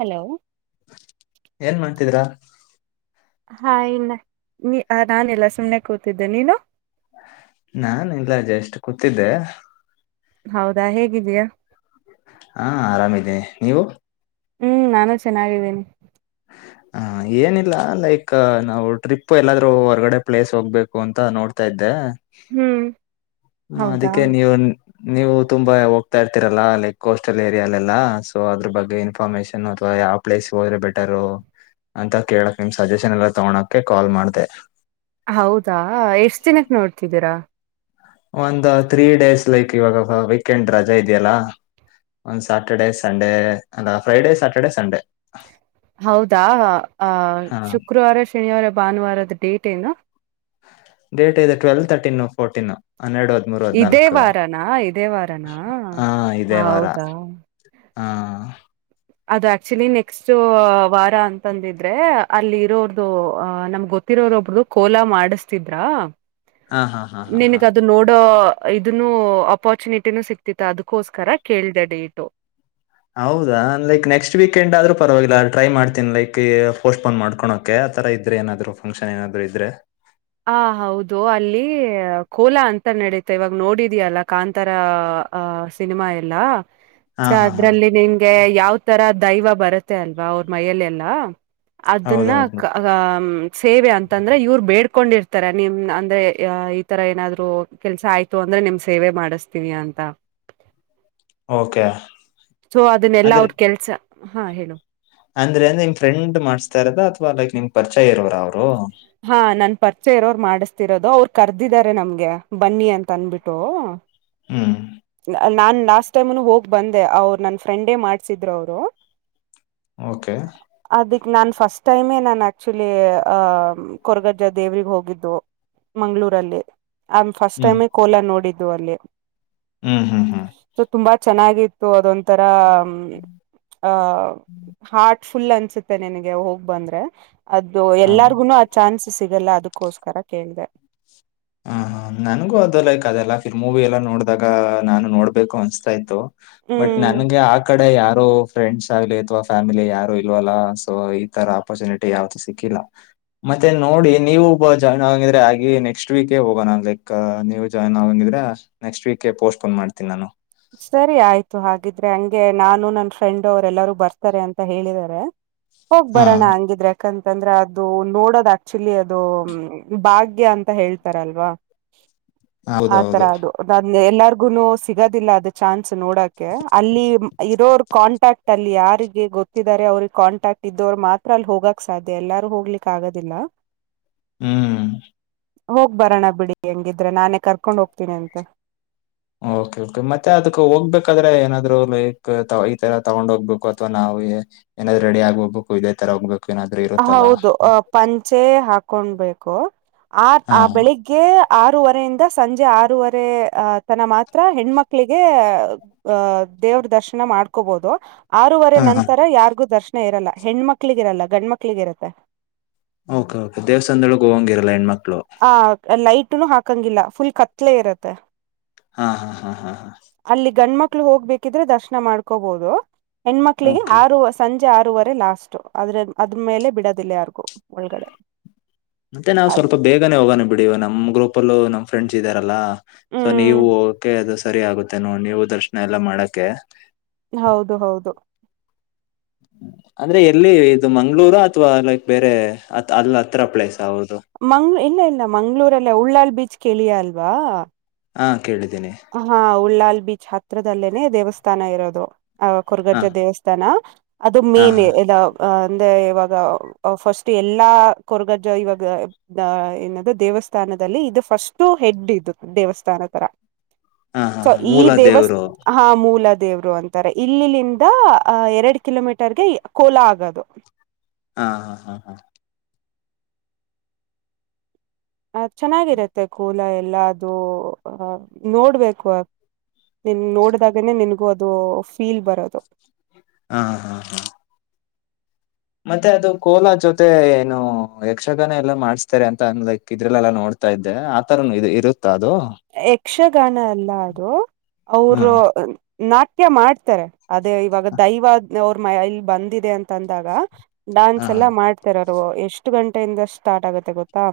Hello ಏನ್ ಮಾಡತಿದಿರಾ ಹಾ ಇನ್ನ ನೀ ನಾನೆಲ್ಲ ಸುಮ್ನೆ ಕೂತಿದ್ದೆ ನೀನು ನಾನ ಇಲ್ಲ ಜಷ್ಟ ಕೂತಿದ್ದೆ ಹೌದಾ ಹೇಗಿದ್ದೀಯಾ ಹಾ ಆರಾಮಿದ್ದೀನಿ ನೀವು ಹ್ಮ್ ನಾನು ಚೆನ್ನಾಗಿದ್ದೀನಿ ಹ ಏನಿಲ್ಲ ಲೈಕ್ ನಾವು ಟ್ರಿಪ್ ಎಲ್ಲಾದರೂ ಹೊರ್ಗಡೆ ಪ್ಲೇಸ್ ಹೋಗ್ಬೇಕು ಅಂತ ನೋಡ್ತಾ ಇದ್ದೆ ಹ್ಮ್ ಹ ಹೌದಾ ಅದಕ್ಕೆ ನೀವು ನೀವು ತುಂಬಾ ಹೋಗ್ತಾ ಇರ್ತಿರಲ್ಲಾ ಲೈಕ್ ಕೋಸ್ಟಲ್ ಏರಿಯಲ್ಲೆಲ್ಲಾ ಸೊ ಅದ್ರ ಬಗ್ಗೆ ಇನ್ಫಾರ್ಮೇಶನ್ ಅಥ್ವಾ ಯಾವ ಪ್ಲೇಸ್ಗೆ ಹೋದ್ರೆ ಬೆಟ್ ಟರು ಅಂತ ಕೇಳಕ್ ನಿಮ್ ಸಜೆಷನ್ ಎಲ್ಲಾ ತಗೋಳೋಕೆ ಕಾಲ್ ಮಾಡದೆ ಹೌದಾ ಎಷ್ಟ ದಿನಕ್ ನೋಡ್ ತ್ತಿದ್ದೀರಾ ಒಂದ ತ್ರೀ ಡೇಸ್ ಲೈಕ್ ಇವಾಗ ವೀಕೆಂಡ್ ರಜೆ ಇದೆಯಲ್ಲ ಒಂದ್ ಸ್ಯಾಟರ್ಡೆ ಸಂಡೇ ಅಲ್ಲ ಫ್ರೈಡೇ ಸ್ಯಾಟರ್ಡೆ ಸಂಡೇ ಹೌದಾ ಆ ಹಾ ಶುಕ್ರವಾರ ಶನಿವಾರ ಭಾನುವಾರದ ಡೇಟ್ ಏನು ಡೇಟ್ ಇದು ಟ್ವಲ್ ತರ್ ಟಿನು ರ್ಫೋರ್ಟೀನು ಇದೇ ವಾರನಾ ಇದೇ ವಾರನಾ ಹಾ ಇದೇ ವಾರ ಹೌದಾ ಹಾ ಅದು ಆಕ್ಚುಲಿ ನೆಕ್ಸ್ಟ್ ವಾರ ಅಂತಂದಿದ್ರೆ ಅಲ್ಲಿ ಇರೋರ್ದು ಅಹ ನಮ್ಗೆ ಗೊತ್ತಿರೋರೊಬ್ರದು ಕೋಲಾ ಮಾಡಸ್ತಿದ್ರ ಹಾ ಹಾ ಹಾ ಹಾ ಹಾ ನಿನ್ಗದು ನೋಡೋ ಇದನ್ನು ಅಪಾರ್ಚುನಿಟಿನೂ ಸಿಗ್ತಿತ್ತು ಅದಕೋಸ್ಕರ ಕೇಳಿದೆ ಡೇಟು ಹೌದಾ ಲೈಕ್ ನೆಕ್ಸ್ಟ್ ವೀಕೆಂಡ್ ಆದ್ರರು ಪರವಾಗಿಲ್ಲ ಟ್ರೈ ಮಾಡ್ತೀನಿ ಲೈಕ್ ಪೋಸ್ಟ್ಪೋನ್ ಮಾಡ್ಕೊಳೋಕೆ ಆತರ ಇದ್ರೆ ಏನದ್ರು ಫಂಕ್ಷನ್ ಏನಾದ್ರು ಇದ್ರೆ ಹ ಹೌದು ಅಲ್ಲಿ ಕೋಲಾ ಅಂತ ನಡಿತೆ ಇವಾಗ ನೋಡಿದಿಯಲ್ಲ ಕಾಂತಾರ ಅ ಸಿನಿಮಾ ಎಲ್ಲಾ ಹಾ ಸ ಹಾ ಹಾ ಅದ್ರಲ್ಲಿ ನಿನ್ಗೆ ಯಾವದ್ ತರ ದೈವ ಬರುತ್ತೆ ಅಲ್ವಾ ಅವ್ರ ಮೈಯಲ್ಲೆಲ್ಲಾ ಅದುನ್ನ ಹೌದೌದು ಕ ಹಹ್ಮ್ ಸೇವೆ ಅಂತಂದ್ರೆ ಇವ್ರ್ ಬೇಡ್ ಕೊಂಡಿರ್ತಾರೆ ನಿಮ್ ಅಂದ್ರೆ ಈ ತರ ಏನಾದ್ರು ಕೆಲ್ಸ ಆಯ್ತು ಅಂದ್ರೆ ನಿಮ್ ಸೇವೆ ಮಾಡಿಸತೀವಿ ಅಂತ ಓಕೆ ಸೊ ಅದನ್ನೆಲ್ಲಾ ಅಂದ್ರೆ ಅವ್ರ ಕೆಲ್ಸ ಹಾ ಹೇಳು ಅಂದ್ರೆ ನಿಮ್ ಫ್ರೆಂಡ್ ಮಾಡ್ಸ್ತಾರದ ಅತವಾ ಲೈಕ್ ನಿಮ್ ಪರಿಚಯ ಇರವ್ ರ ಅವ್ರು ಹಾ ನನ್ ಪರಿಚಯ ಇರೋರು ಮಾಡಿಸ್ತಿರೋದು ಅವ್ರು ಕರ್ದಿದಿದ್ದಾರೆ ನಮ್ಗೆ ಬನ್ನಿ ಅಂತ ಅನ್ಬಿಟ್ಟು ಹ್ಮ್ ನಾ ನಾನ್ ಲಾಸ್ಟ್ ಟೈಮ್ನು ಹೋಗ್ ಬಂದೆ ಅವ್ರು ನನ್ನ ಫ್ರೆಂಡೇ ಮಾಡ್ಸಿದ್ರು ಅವ್ರು ಓಕೆ ಅದಕ್ಕೆ ನಾನು ಫಸ್ಟ್ ಟೈಮೇ ನಾನು ಆ್ಯಕ್ಚುಲಿ ಆ ಕೊರಗಜ್ಜ ದೇವ್ರಿಗ್ ಹೋಗಿದ್ದು ಮಂಗ್ಳೂರಲ್ಲಿ um first hmm time Cola ನೋಡಿದ್ದ್ ಅದು ಅಲ್ಲೇ ಹ್ಮ್ ಹ್ಮ್ ಹ್ಮ್ ಚೆನ್ನಾಗಿತ್ತು ಅದೊ ತರ ಆ ಹಾರ್ಟ ಫುಲ್ ಅನ್ಸುತ್ತೆ ನನ್ಗೆ ಹೋಗ್ ಬಂದ್ರೆ ಅದು ಹಾ ಎಲ್ಲಾರ್ಗುನು ಮನ್ಸು ಸಿಗಲ್ಲ ಅದಕ್ಕೋಸ್ಕರ ಕೇಳಿದೆ ಹ ಹ ನನಗೂ ಅದು ಲೈಕ್ ಅದೆಲ್ಲ ಫಿಲ್ ಮೂವಿ ಎಲ್ಲಾ ನೋಡ್ದಾಗ ನಾನು ನೋಡ್ಬೇಕು ಅನ್ಸ್ತಾ ಇತ್ತು ಬಟ್ ಹ್ಮ್ ನನ್ಗೆ ಆ ಕಡೆ ಯಾವ ಫ್ರೆಂಡ್ಸ್ ಆಗ್ಲಿ ಅಥವಾ ಫ್ಯಾಮಿಲಿ ಯಾರು ಇಲ್ವಲ್ಲ ಸೊ ಈ ತರ ಅಪರ್ಚುನಿಟಿ ಯಾವ್ದ ಸಿಕ್ಕಿಲ್ಲ ಮತ್ತೆ ನೋಡಿ ನೀವುಬ್ಬ ಜಾಯ್ನ್ ಆಗಿದ್ರೆ ಆಗಿ ನೆಕ್ಸ್ಟ್ ನೆಸ್ಟ್ ವೀಕೇ ಹೋಗೋ ನಾನನ್ ಲೈಕ್ ನೀವು ಜಾಯ್ನ್ ಆಗಂಗಿದ್ರೆಕ್ಸ್ ವೀಕ ಪೋಸ್ಟ್ ಪೋನ್ ಮಾಡತೀನಿ ನಾನು ಸರಿ ಆಯ್ತು ಹಾಗಿದ್ರೆ ಹಂಗೆ ನಾನು ನನ್ ಫ್ರೆಂಡ್ ಅವರೆ ಎಲ್ಲಾರೂ ಬರ್ತಾರೆ ಅಂತ ಹೇಳಿದ್ದಾರೆ ಹೋಗ್ ಹಾ ಬರೋಣ ಹಂಗಿದ್ರೆ ಯಾಕಂತಂದ್ರೆ ಅದು ನೋಡೋದ ಆಕ್ಚುಲಿ ಅದು ಭಾಗ್ಯ ಅಂತ ಹೇಳ್ತಾರಲ್ವಾ ಆ ತರ ಹೌದೌದು ಅದು ಎಲ್ಲಾರ್ಗುನು ಸಿಗೋದಿಲ್ಲ ದ ಚನ್ ನೋಡಕ ಅಲ್ಲಿ ಇರೋರ್ ಕಾಂಟ್ಯಾಕ್ಟ್ ಅಲ್ಲಿ ಯಾರಿಗೆ ಗೊತ್ತಿದ್ದಾರೆ ಅವ್ರಿಗೆ ಕಾಂಟ್ಯಾಕ್ಟ್ ಇದ್ದ ಅವ್ರು ಮಾತ್ರ ಅಲ್ಲಿ ಹೋಗಕ್ ಸಾಧ್ಯ ಎಲ್ಲಾರು ಹೋಗ್ಲಿಕ್ಕ ಆಗೋದಿಲ್ಲ ಹ್ಮ್ ಹೋಗ್ ಬರೋಣ ಬಿಡಿ ಹೆಂಗಿದ್ರೆ ನಾನೇ ಕರ್ಕೊಂಡ್ ಹೋಗ್ತೀನಿ ಅಂತೆ ಓಕೆ ಓಕೆ ಮತ್ತೆ ಅದಕ್ ಹೋಗ್ಬೇಕಾದ್ರೆ ಏನಾದ್ರು ಲೈಕ್ ಈ ತರ ತಗೊಂಡ್ ಹೋಗ್ಬೇಕು ಅಥವಾ ನಾವು ಏನಾದ್ರು ರೆಡಿ ಆಗ್ ಹೋಗ್ಬೇಕು ಇದೇ ತರ ಹೋಗ್ಬೇಕು ಏನಾದ್ರು ಇರುತ್ತಲ್ಲ ಹೌದು ಅ ಪಂಚೆ ಹಾ ಕೊಂಡಬೇಕು ಆ ಹಾ ಆ ಬೆಳಿಗ್ಗೆ ಆರೂವರೆಯಿಂದ ಸಂಜೆ ಆರೂವರೆ ಅ ತನ ಮಾತ್ರ ಹೆಣ್ಮಕ್ಳಿಗೆ ಅಹ ದೇವ್ರ ದರ್ಶನ ಮಾಡ್ಕೋಬಹದು ಆರೂವರೆ ಹಾ ಹಾ ನಂತರ ಯಾರಿಗೂ ದರ್ಶನ ಇರಲ್ಲ ಹೆಣ್ಣ್ಮಕ್ಳಿರಲ್ಲ ಗಣ್ಮಕ್ಳ ಮಕ್ಲಿಗ ಇರತ್ತೆ ಓಕೆ ಓಕ ದೇವಸ್ಥಾನಳ ಹೋಗೋಂಗಿರಲ್ಲ ಹೆಣ್ಮಕ್ ಹ ಲೈಟ್ ಒಟ್ಟ ಹಾಕಂಗಿಲ್ಲ ಫುಲ್ ಕತ್ಲೆ ಇರತ್ತೆ ಹಾ ಹಾ ಹಾ ಹಾ ಹಾ ಮಕ್ಳ ಹೋಗ್ಬೇಕಿದ್ರೆ ದರ್ಶನ ಮಾಡ್ಕೋಬಹುದು ಹೆಣ್ಮಕ್ಳಿಗೆ ಓಕೆ ಆ ಸಂಜೆ ಆರೂವರೆ ಲಾಸ್ಟ್ ಅದ್ರ ಅದ್ರ್ಮೇಲೆ ಬಿಡೋದಿಲ್ಲ ಯಾರಿಗೂ ಒಳಗಡೆ ಮತ್ತೆ ನಾವವು ಅದ್- ಸ್ವಲ್ಪ ಬೇ ಈಗನೇ ಹೋಗಾನ ಬಿಡಿ ನಮ್ಮ ಗ್ರೂಪ ಅಲ್ಲ ನಮ ಫ್ರೆಂಡ್ಸ್ ಇದ್ದಾರಲ್ಲಾ ಸೊ ಹ್ಮ್ ನೀವು ಕ ಸರಿ ಆಗುತ್ತೇನು ನೀವು ದರ್ಶನ ಎಲ್ಲಾ ಮಾಡಕೆ ಹೌದು ಹೌದು ಅಂದ್ರೆ ಎಲ್ಲಿ ಇದು ಮಂಗ್ಗಳೂರು ಅಥವಾ ಲೈಕ್ ಬೇರೆ ಅಲ್ ಹತ್ರ ಪ್ಲೇಸ್ ಹೌದು ಮಂಗ್ ಇಲ್ಲ ಇಲ್ಲ ಮಂಗ್ಗಳೂರಲ್ಲ ಉಳ್ಳಾಲ್ ಬೀಚ್ ಕ ಕೆಳಿಯಾಲ್ವಾ ಆಠ ಹಾ ಉಳ್ಳಾಲ್ ಬೀಚ್ ಹತ್ರದಲ್ಲೇನೆ ದೇವಸ್ಥಾನ ಇರೋದು ಆ ಹಾ ಕೊರಗಜ್ಜ ದೇವಸ್ಥಾನ ಅದು ಹಾ ಮೇಲೆ ಹಾ ಆ ಅ ಅಂದ್ರೆ ಇವಾಗ ಫಸ್ಟ್ ಎಲ್ಲಾ ಕೊರಗಜ್ಜ ಇವಾಗ ಏನದು ದೇವಸ್ಥಾನದಲ್ಲಿ ಇದು ಫಸ್ಟ್ ಹೆಡ್ ಇದು ದೇವಸ್ಥಾನ ತರ ಹಾ ಹಾ ಸೊ ಹಾ ಈ ಮೂಲ ದೇವಸ್ಥ ದೇವರು ಹಾ ಮೂಲದ ದೇವ್ರು ಅಂತಾರೆ ಇಲ್ಲಿಂದ ಎರಡ್ ಕಿಲೋಮೀಟರ್ಗೆ ಕೋಲಾ ಆಗೋದು ಹಾ ಹಾ ಹಾ ಹಾ ಅ ಚೆನ್ನಾಗಿರತ್ತೆ ಕೋಲಾ ಎಲ್ಲ ಅದು ನೋಡ್ಬೇಕು ನಿನ್ ನೋಡ್ದಾಗನೇ ನಿನ್ಗೂ ಅದು ಫೀಲ್ ಬರೋದು ಹಾ ಹಾ ಹಾ ಹಾ ಮತ್ತೆ ಅದು ಕೋಲಾ ಜೊತೆ ಏನು ಯಕ್ಷಗಾನ ಎಲ್ಲ ಮಾಡ್ಸ್ತಾರೆ ಅಂತ ಅನ್ನದಕ್ ಇದ್ರಲ್ಲೆಲ್ಲ ನೋಡ್ತಾ ಇದ್ದೆ ಆತರ ಇರು ತ್ತ ಅದು ಯಕ್ಷಗಾನ ಎಲ್ಲ ಅದು ಹಾ ಅವರು ನಾಟ್ಯ ಮಾಡ್ತಾರೆ ಅದೇ ಇವಾಗ ದೈವ ಅವ್ರ ಮೈ ಇಲ್ಲಿ ಬಂದಿದೆ ಅಂತಾದಾಗ ಡಾನ್ಸ್ ಹಾ ಎಲ್ಲಾ ಮಾಡ್ತಾರೇ ಎಷ್ಟು ಗಂಟೆಯಿಂದ ಸ್ಟಾರ್ಟ್ ಆಗತ್ತೆ ಗೊತ್ತಾ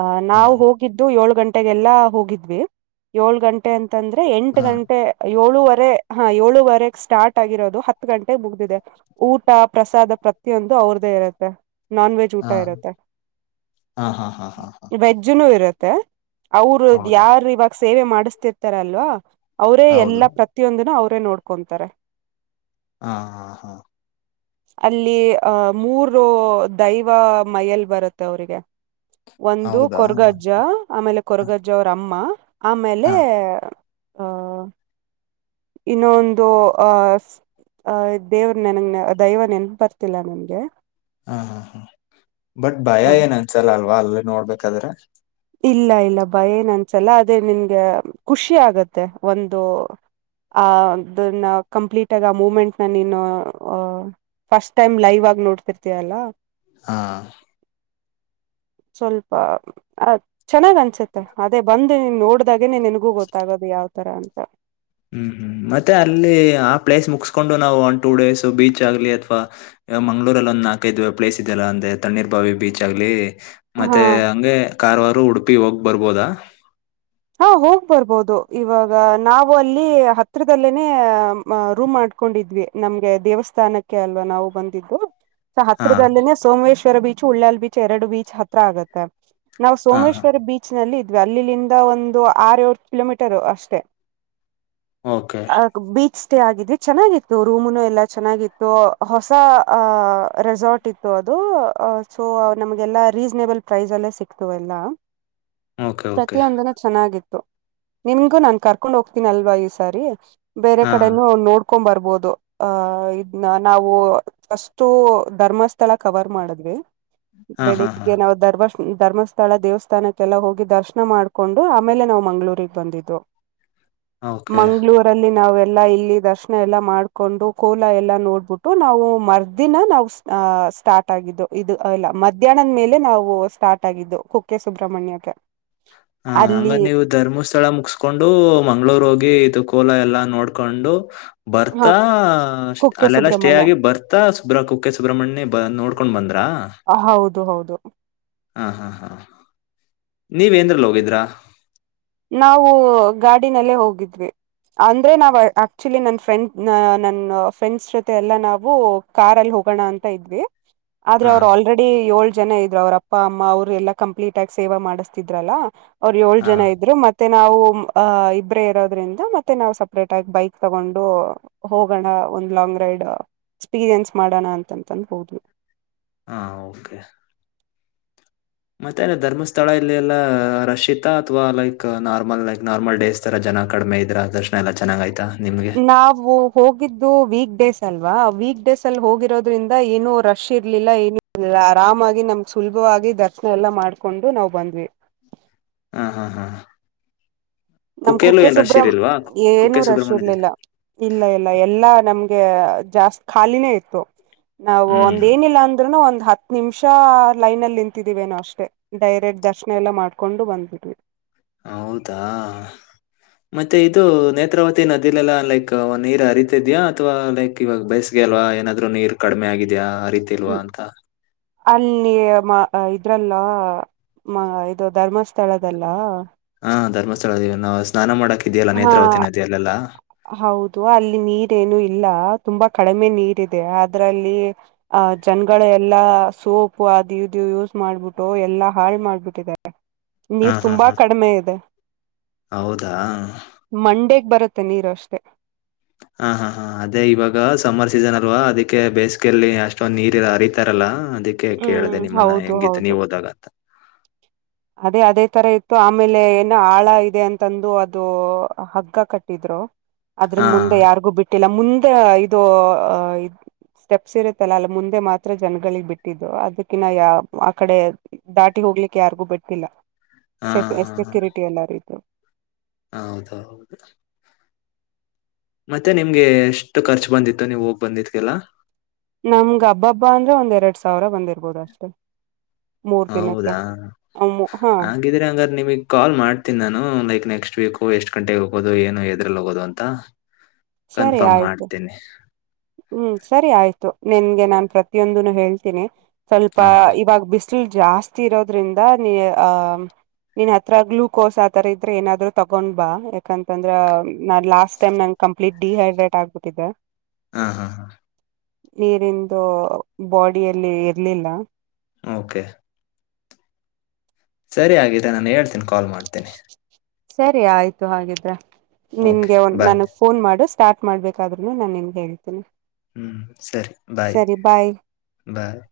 ಆ ಹಾ ನಾವು ಹೋಗಿದ್ದು ಏಳು ಗಂಟೆಗೆಲ್ಲಾ ಹೋಗಿದ್ದು ಹೋಗಿದ್ವಿ ಏಳು ಗಂಟೆ ಅಂತ ಅಂತದ್ರೆ ಎಂಟು ಹಾ ಗಂಟೆ ಏಳುವರೆ ಹಾ ಏಳುವರೆ ಸ್ಟಾರ್ಟ್ ಆಗಿರೋದು ಹತ್ ಗಂಟೆಗೆ ಮುಗ್ದಿದೆ ಊಟ ಪ್ರಸಾದ ಪ್ರತಿಯೊಂದು ಅವ್ರ್ದೇ ಇರುತ್ತೆ ನಾನ್ ವೆಜ್ ಊಟ ಹಾ ಇರುತ್ತೆ ಹಾ ಹಾ ಹಾ ಹಾ ಹಾ ವೆಜ್ನು ಇರುತ್ತೆ ಇರುತ್ತೆ ಅವ್ರು ಹೌದಾ ಯಾರ್ ಇವಾಗ ಸೇವೆ ಮಾಡಿಸ್ತಿರ್ತಾರ್ ಅಲ್ವಾ ಅವ್ರೇ ಹೌದು ಎಲ್ಲಾ ಪ್ರತಿಯೊಂದನು ನೋಡ್ಕೊಂತರೆ ಹಾ ಹಾ ಹಾ ಅಲ್ಲಿ ಆಹ್ ಮೂರು ದೈವ ಮೈಯಲ್ ಬರುತ್ತೆ ಅವ್ರಿಗೆ ಒಂದು ಹೌದಾ ಕೊರ್ಗಜ್ಜ, ನಾಲ್ಕು. ಆಮೇಲೆ ಹಾ ಕೊರ್ಗಜ್ಜ ತಮ್ಮ ಆಮೇಲೆ ಹಾ ಅಹ ಇನ್ನೊಂದು ಅಹ್ ಅಹ್ ದೇವ್ರ್ ನೆನಗ್ ದೈವ ನೆನಪ್ ಬರ್ತಿಲ್ಲ ನಂಗೆ ಹಾ ಹಾ ಹಾ ಬಟ್ ಭಯ ಏನ್ ಅನ್ಸಲ್ಲ ಅಲ್ವಾ ಅಲ್ ನೋಡ್ಬೇಕಾದ್ರೆ? ಇಲ್ಲ ಇಲ್ಲ ಭಯ ಏನ್ ಅನ್ಸಲ್ಲ ಅದೇ ನಿನ್ಗೆ ಖುಷಿ ಆಗತ್ತೆ ಒಂದು ಅ ದನ್ನ ಕಂಪ್ಲೀಟಗ್ ಆ ಮೂಮೆಂಟ್ನ ನೀನು ಫಸ್ಟ್ ಟೈಮ್ ಲೈವ್ ಆಗ್ ನೋಡ್ತಿರ್ತಯಲ್ಲ ಹಾ ಸ್ವಲ್ಪ ಆ ಚನ್ನಾಗ್ ಅನ್ಸುತ್ತೆ ಅದೇ ನೋಡದ್ ನೆನೆ ನಿನ್ಗೂ ಗೊತ್ತಾಗದ್ ತರ ಅಂತ ಹ್ಮ್ ಹ್ಮ್ ಮತ್ತೆ ಅಲ್ಲಿ ಆ ಪ್ಲೇಸ್ ಮುಗ್ಸ್ಕೊಂಡು ನಾ್ ಒಂದ್ ಟೂ ಡೇಸ್ ಬೀಚ್ ಆಗ್ಲಿ ಅಥವಾ ಮಂಗ್ಳೂರಲ್ ಒಂದ್ ನಾಲ್ಕೈದ್ ಪ್ಲೇಸ್ ಇದೆಲ್ಲ ಅಂದ್ರೆ ತಣ್ಣೀರ್ ಬಾವಿ ಬೀಚ್ ಆಗ್ಲಿ ಹಾ ಮತ್ತೆ ಹಂಗೆ ಕಾರ್ವಾರ್, ಉಡುಪಿ ಹೋಗ್ ಬರ್ಬೋದಾ ಹಾ ಹೋಗ್ ಬರ್ಬೋದು ಇವಾಗ ನಾವು ಅಲ್ಲಿ ಹತ್ರಿದಲ್ಲೇನೇ ರೂಮ್ ಮಾಡ್ಕೊಂಡಿದ್ವಿ ನಮ್ಗೆ ದೇವಸ್ಥಾನಕ್ಕೆ ಅಲ್ವಾ ನಾವು ಬಂದಿದ್ದು ಸ ಹಾ ಹತ್ತಿರ್ದಲ್ಲಿನೆ ಸೋಮೇಶ್ ವರ ಬೀಚ್, ಉಳ್ಳ್ಯಲ್ ಬೀಚ್, ಎರಡ್ ಬೀಚ್ ಹತ್ರ ಆಗತ್ತೆ ನಾವು ಹಾ ಹಾ ಸೋಮೇಶ್ವರ ಬೀಚ್ ನಲ್ಲಿ ಅಲ್ಲಿ [unintelligible] ಒಂದು ಆರ್ ಏಳ್ ಕಿಲೋಮೀಟರು ಅಷ್ಟೆ ಓಕೆ ಸ್ಟೇ ಆಗಿದಿ ಚನ್ನಾಗಿತ್ತು ರೂಮುನು ಎಲ್ಲಾ ಚನ್ನಾಗಿತ್ತು, ಹೊಸ ಅಹ್ ರೆಸಾರ್ಟ್ ಇತ್ತು ಅದು ಸೊ ನಮ್ಗೆಲ್ಲಾ ರೀಸ್ನೇಬಲ್ ಪ್ರೈಸ್ ಅಲ್ಲೇ ಸಿಕ್ತು ಎಲ್ಲಾ ಓಕೆ ಓಕೆ [unintelligible] ಒಂದನ ಚನ್ನಾಗಿತ್ ನಿಮ್ಗೂ ನಾನ್ ಕರ್ಕೊಂಡ್ ಹೋಗ್ತೀನಲ್ವಾ ಈ ಸಾರಿ ಬೇರೆ ಹಾ ಕಡೆನು ನೋ ಕೊಂಬ್ ಬರ್ಬೋದು ಆಹ್ ಇದ್ನ ನಾವು ಫಸ್ಟು ಧರ್ಮಸ್ಥಳ ಕವರ್ ಮಾಡಿದ್ವಿ ಹಾ ಹಾ ಹಾ ಬೆಳಿಗ್ಗೆ ನಾವ್ ಧರ್ಮ ಧರ್ಮಸ್ಥಳ ದೇವಸ್ಥಾನಕ್ಕೆಲ್ಲ ಹೋಗಿ ದರ್ಶನ ಮಾಡ್ ಹಕೊಂಡು ಆಮೇಲೆ ನಾವ್ ಮಂಗ್ಗಳೂಗ್ ಬಂದಿದ್ರು ಓಕೆ ಮಂಗ್ಗಳೂರಲ್ಲಿ ನಾವ ಎಲ್ಲಾ ಇಲ್ಲಿ ದರ್ಶನ ಎಲ್ಲಾ ಮಾಡ್ಕೊಂಡು ಕೋಲ ಎಲ್ಲಾ ನೋಡ್ಬಿಟ್ಟು ನಾವು ಮರ್ದಿನ ನಾವು ಅ ಸ್ಟಾರ್ಟ್ ಆಗಿದ್ದು ಇದು ಎಲ್ಲ ಮಧ್ಯಾಹ್ನದ ಮೇಲೆ ನಾವು ಸ್ಟಾರ್ಟ್ ಆಗಿದ್ದು ಕುಕ್ಕೆ ಸುಬ್ರಹ್ಮಣ್ಯಕ್ಕೆ ಹಾ ಹಂಗ ಅಲ್ಲಿ ನೀವು ಧರ್ಮಸ್ಥಳ ಮುಗಸ್ಕೊಂಡು ಮಂಗ್ಳೂರ್ ಹೋಗಿ ಇದು ಕೋಲ ಎಲ್ಲಾ ನೋಡ್ಕೊಂಡು ಹ ಬರ್ತಾ ಕುಕ್ಕೆ ಅಲ್ಲೆಲ್ಲಾ ಸ್ಟೇ ಸುಬ್ರಹ್ಮಣ್ಯ ಆಗಿ ಬರ್ತಾ ಸುಬ್ರ ಕುಕ್ಕೆ ಸುಬ್ರಮಣ್ಯ ಬ ನೋಡ್ಕೊಂಡ್ ಬಂದ್ರ ಹೌದು ಹೌದು ಹಾ ಹಾ ಹಾ ನೀವೇಂದ್ರಲ್ಲಿ ಹೋಗಿದ್ರಾ ನಾವು ಗಾಡಿನಲ್ಲೇ ಹೋಗಿದ್ವಿ ಅಂದ್ರೆ ನಾ್ ಆಕ್ಚುಲಿ ನನ್ ಫ್ರೆಂಡ್ ನನ್ನ ಫ್ರೆಂಡ್ಸ್ ಜೊತೆ ಎಲ್ಲಾ ನಾವು ಕಾರಾರ್ಲ್ಲಿ ಹೋಗೋಣ ಅಂತ ಇದ್ವಿ ಆದ್ರ ಹಾ ಅವರು ಆಲ್ರೆಡಿ ಏಳ್ ಜನ ಇದ್ರು ಅವ್ರ ಅಪ್ಪ ಅಮ್ಮ ಅವ್ರು ಎಲ್ಲಾ ಕಂಪ್ಲೀಟ್ ಆಗಿ ಸೇವ ಮಾಡಿಸ್ತಿದ್ರಲ್ಲ ಅವ್ರ ಏಳ್ ಜ ಹಾ ಐತೆ ಮತ್ತೆ ನಾವು ಅ ಇಬ್ರೇ ಇರೋದ್ರಿಂದ ಮತ್ತೆ ನಾ್ ಸಪ್ರೇಟ್ ಆಗಿ ಬೈಕ್ ತಗೊಂಡು ಹೋಗೋಣ ಒಂದ್ ಲಾಂಗ್ ರೈಡ್ ಎಕ್ಸ್ಪೀರಿಯನ್ಸ್ ಮಾಡೋಣ ಅಂತಂತಂದ ಹೋ್ ಹಾ ಓಕೆ ಮತ್ತೆಲ್ಲ ಧರ್ಮಸ್ಥಳ ಇಲ್ಲ ಎಲ್ಲಾ ರಷಿತಾ ಅಥ್ವಾ like normal like normal days ತರ ಜನ ಕಡಿಮೆ ಇದ್ರ ದರ್ಶನ ಎಲ್ಲಾ ಚೆನ್ನಾಗ ಆಯ್ತಾ ನಿಮ್ಗೆ ನಾವು ಹೋಗಿದ್ದು ವೀಕ್ ಡೇಸ್ ಅಲ್ ಲ್ವಾ ವೀಕ್ ಡೇಸ್ ಅಲ್ಲಿ ಹೋಗಿರೋದ್ರಿಂದ ಏನು ರಶ್ ಇರ್ಲಿಲ್ಲ ಏನು ಇಲಿಲ್ಲ ಆರಾಮಾಗಿ ನಮ್ ಸುಲಭವಾಗಿ ದರ್ಶನ ಎಲ್ಲಾ ಮಾಡ್ಕೊಂಡು ನಾವ್ ಬಂದ್ವಿ ಹ್ಮ ಹಾ ಹಾ ನಮ್ ಕುಕ್ಕೆಲ್ಲೂ ಕುಕ್ಕೆ ಏನ್ ರಶ್ ಸುಬ್ರಮ ಇರಿಲ್ವಾ ಏನು ಕುಕ್ಕೆ ರಶ್ ಸುಬ್ರಹ್ಮಣ್ಯದಲ್ಲಿ ಇರ್ಲಿಲ್ಲ ಇಲ್ಲ ಇಲ್ಲ ಎಲ್ಲಾ ನಮ ಜಾಸ್ತಿ ಖಾಲಿನೇ ಇತ್ತು ನಾವು ಹ್ಮ್ ಒಂದ ಏನಿಲ್ಲ ಅಂದ್ರುನು ಒಂದ್ ಹತ್ತು ನಿಮಿಷ ಲೈನಲ್ಲಿ ನಿಂತಿದೀವೇನೋ ಅಷ್ಟೇ ಡೈರೆಕ್ಟ್ ದರ್ಶನ ಎಲ್ಲ ಮಾಡ್ಕೊಂಡು ಬಂದಿದ್ವಿ ಹೌದಾ ಮತ್ತೆ ಇದು ನೇತ್ರಾವತಿ ನದಿಲೆಲ್ಲಾ ಲೈಕ್ ಒ ನೀರ್ ಹರಿತಿದ್ಯಾಾ ಅಥವಾ ಲೈಕ್ ಇವಾಗ ಬೇಸ್ಗೆ ಅಲ್ವಾ ಏನಾದ್ರು ನೀರ್ ಕಡಿಮೆ ಆಗಿದ್ಯಾ ಬರಿೀತಿಲ್ವಾ ಅಂತ ಅಲ್ಲಿ ಇದ್ರಲ್ಲ ಮ ಇದು ಧರ್ಮಸ್ಥಳದಲ್ಲ ಹಾ ಧರ್ಮಸ್ಥಳದ ನಾ ಸ್ನಾನ ಮಾಡಕ್ ಇದೆಯಲ್ಲ ಹಾ ನೇತ್ರಾವತಿ ನದಿಯಲ್ಲೆಲ್ಲ ಹೌದು ಅಲ್ಲಿ ನೀರೇನು ಇಲ್ಲ ತುಂಬಾ ಕಡಿಮೆ ನೀರ್ ಇದೆ ಅದ್ರಲ್ಲಿ ಆಹ ಜನಗಳು ಎಲ್ಲಾ ಸೋಪು ಅದು ಇದು ಯೂಸ್ ಮಾಡ್ಬಿಟ್ಟು ಎಲ್ಲಾ ಹಾಳ್ ಮಾಡ್ಬಿಟ್ಟಿದ್ದಾರೆ ಹಾ ನೀರ್ ಹಾ ತುಂಬಾ ಹಾ ಕಡಿಮೆ ಇದೆ ಹೌದಾ ಮಂಡೇಗ್ ಬರತ್ತ ಮತ್ತೆ ನೀರು ಅಷ್ಟೇ ಹಾ ಹಾ ಹಾ ಅದೇ ಇವಾಗ ಸಮ್ಮರ್ ಸೀಸನ್ ಅಲ್ವಾ ಅದಕ್ಕೆ ಬೇಸಿಗೆಯಲ್ಲಿ ಅಷ್ಟೊಂದ್ ನೀರ್ ಅರಿತಾರಲ್ಲ ಅದಕ್ಕೆ ಹ್ಮ್ ಕೇಳಿದೆ ನಿಮ್ಮನ್ನ ಹೌದು ಹೆಂಗಿತ್ತು ಹೌದು ನೀವು ಹೋದಾಗ ಅಂತ ಅದೇ ಅದೇ ತರ ಇತ್ತು ಆಮೇಲೆ ಏನ ಆಳ ಇದೆ ಅಂತಂದು ಅದು ಹಗ್ಗ ಕಟ್ಟಿದ್ರು ಆದದ್ರ ಹಾ ಮುಂದೆ ಯಾರಿಗೂ ಬಿಟ್ಟಿಲ್ಲ ಮುಂದೆ ಇದು ಸ್ಟೆಪ್ಸ್ ಇರುತ್ತಲ್ಲ ಅಲ್ಲ ಮುಂದೆ ಮಾತ್ರ ಜನಗಳಿಗೆ ಬಿಟ್ಟಿದ್ದು ಅದಕಿನ್ನ ಯ ಆ ಕಡೆ ದಾಟಿ ಹೋಗ್ಲಿಕ್ಕೆ ಯಾರಿಗೂ ಬಿಟ್ಟ ಇಲ್ಲ ಹಾ ಸೆಫ್ ಎ ಸೆಕ್ಯೂರಿಟಿ ಎಲ್ಲಾರು ಹೌದು ಹೌದು ಮತ್ತೆ ನಿಮ್ಗೆ ಎಷ್ಟು ಖರ್ಚ ಬಂದಿತ್ತು ನೀವ ಹೋಗ್ ಬಂದಿದ್ಗೆಲ್ಲ ನಮ್ಗ ಹಬ್ಬಬ್ಬಾ ಅಂದ್ರೆ ಒಂದ್ ಎರಡ್ ಸಾವಿರ ಬಂದಿರ್ಬೋದು ಅಷ್ಟೆ ಹೌದಾ ಹಾಗಿದ್ರೆ ಹಂಗಾರ ನಿಮಗ್ ಕಾಲ್ ಮಾಡ್ತೀನಿ ನಾನು ಲೈಕ್ ನೆಕ್ಸ್ಟ್ ವೀಕ್ ಹ ಎಷ್ಟು ಗಂಟೆಗೆ ಹೋಗೋದು ಏನು ಎದ್ರಲ್ಲಿ ಹೋಗೋದು ಅಂತ ಸರಿ ಕನ್ಫರ್ಮ್ ಆಯ್ತು ಮಾಡ್ತೇನೆ ಹ್ಮ್ ಸರಿ ಆಯ್ತು ನಿನ್ಗೆ ನಾನ್ ಪ್ರತಿಯೊಂದನು ಹೇಳ್ತೀನಿ ಸ್ವಲ್ಪ ಹಾಂ ಇವಾಗ ಬಿಸಿಲು ಜಾಸ್ತಿ ಇರೋದ್ರಿಂದ ನೀ ಆ ನೀನ್ ಹತ್ರ ಗ್ಲುೂಕೋಸ್ ಆತರ ಇದ್ರೆ ಏನಾದ್ರು ತಗೊಂಡ್ ಬಾ ಯಾಕಂತಂದ್ರ ನ ಲಾಸ್ ಟೈಮ್ ನ ಕಂ ಡಿಹೈಡ್ರೇಟ್ ಆಗ್ಬಿಟ್ಟಿದೆ ಹಾ ಹಾ ಹಾ ನೀರಿಂದು ಬಾಡಿಯಲ್ಲಿ ಇರ್ಲಿಲ್ಲ ಓಕೆ ಸರಿ ಆಗಿದೆಾ ನಾನ ಹೇಳ್ತೀನಿ ಕಾಲ್ ಮಾಡ್ತೇನೆ ಸರಿ ಆಯ್ತು ಹಾಗಿದ್ರೆ ಓಕೆ ನಿನ್ಗೆ ಬಾಯ್ ನನ್ಗ್ ಫೋನ್ ಮಾಡಿಸ ಸ್ಟಾರ್ಟ್ ಮಾಡಬೇಕಾದ್ರುನು ನಾನು ನಿಮ್ಗೆ ಹೇಳ್ಿದ್ದೀನಿ ಹ್ಮ್ ಸರಿ ಬಾಯ್ ಬಾಯ್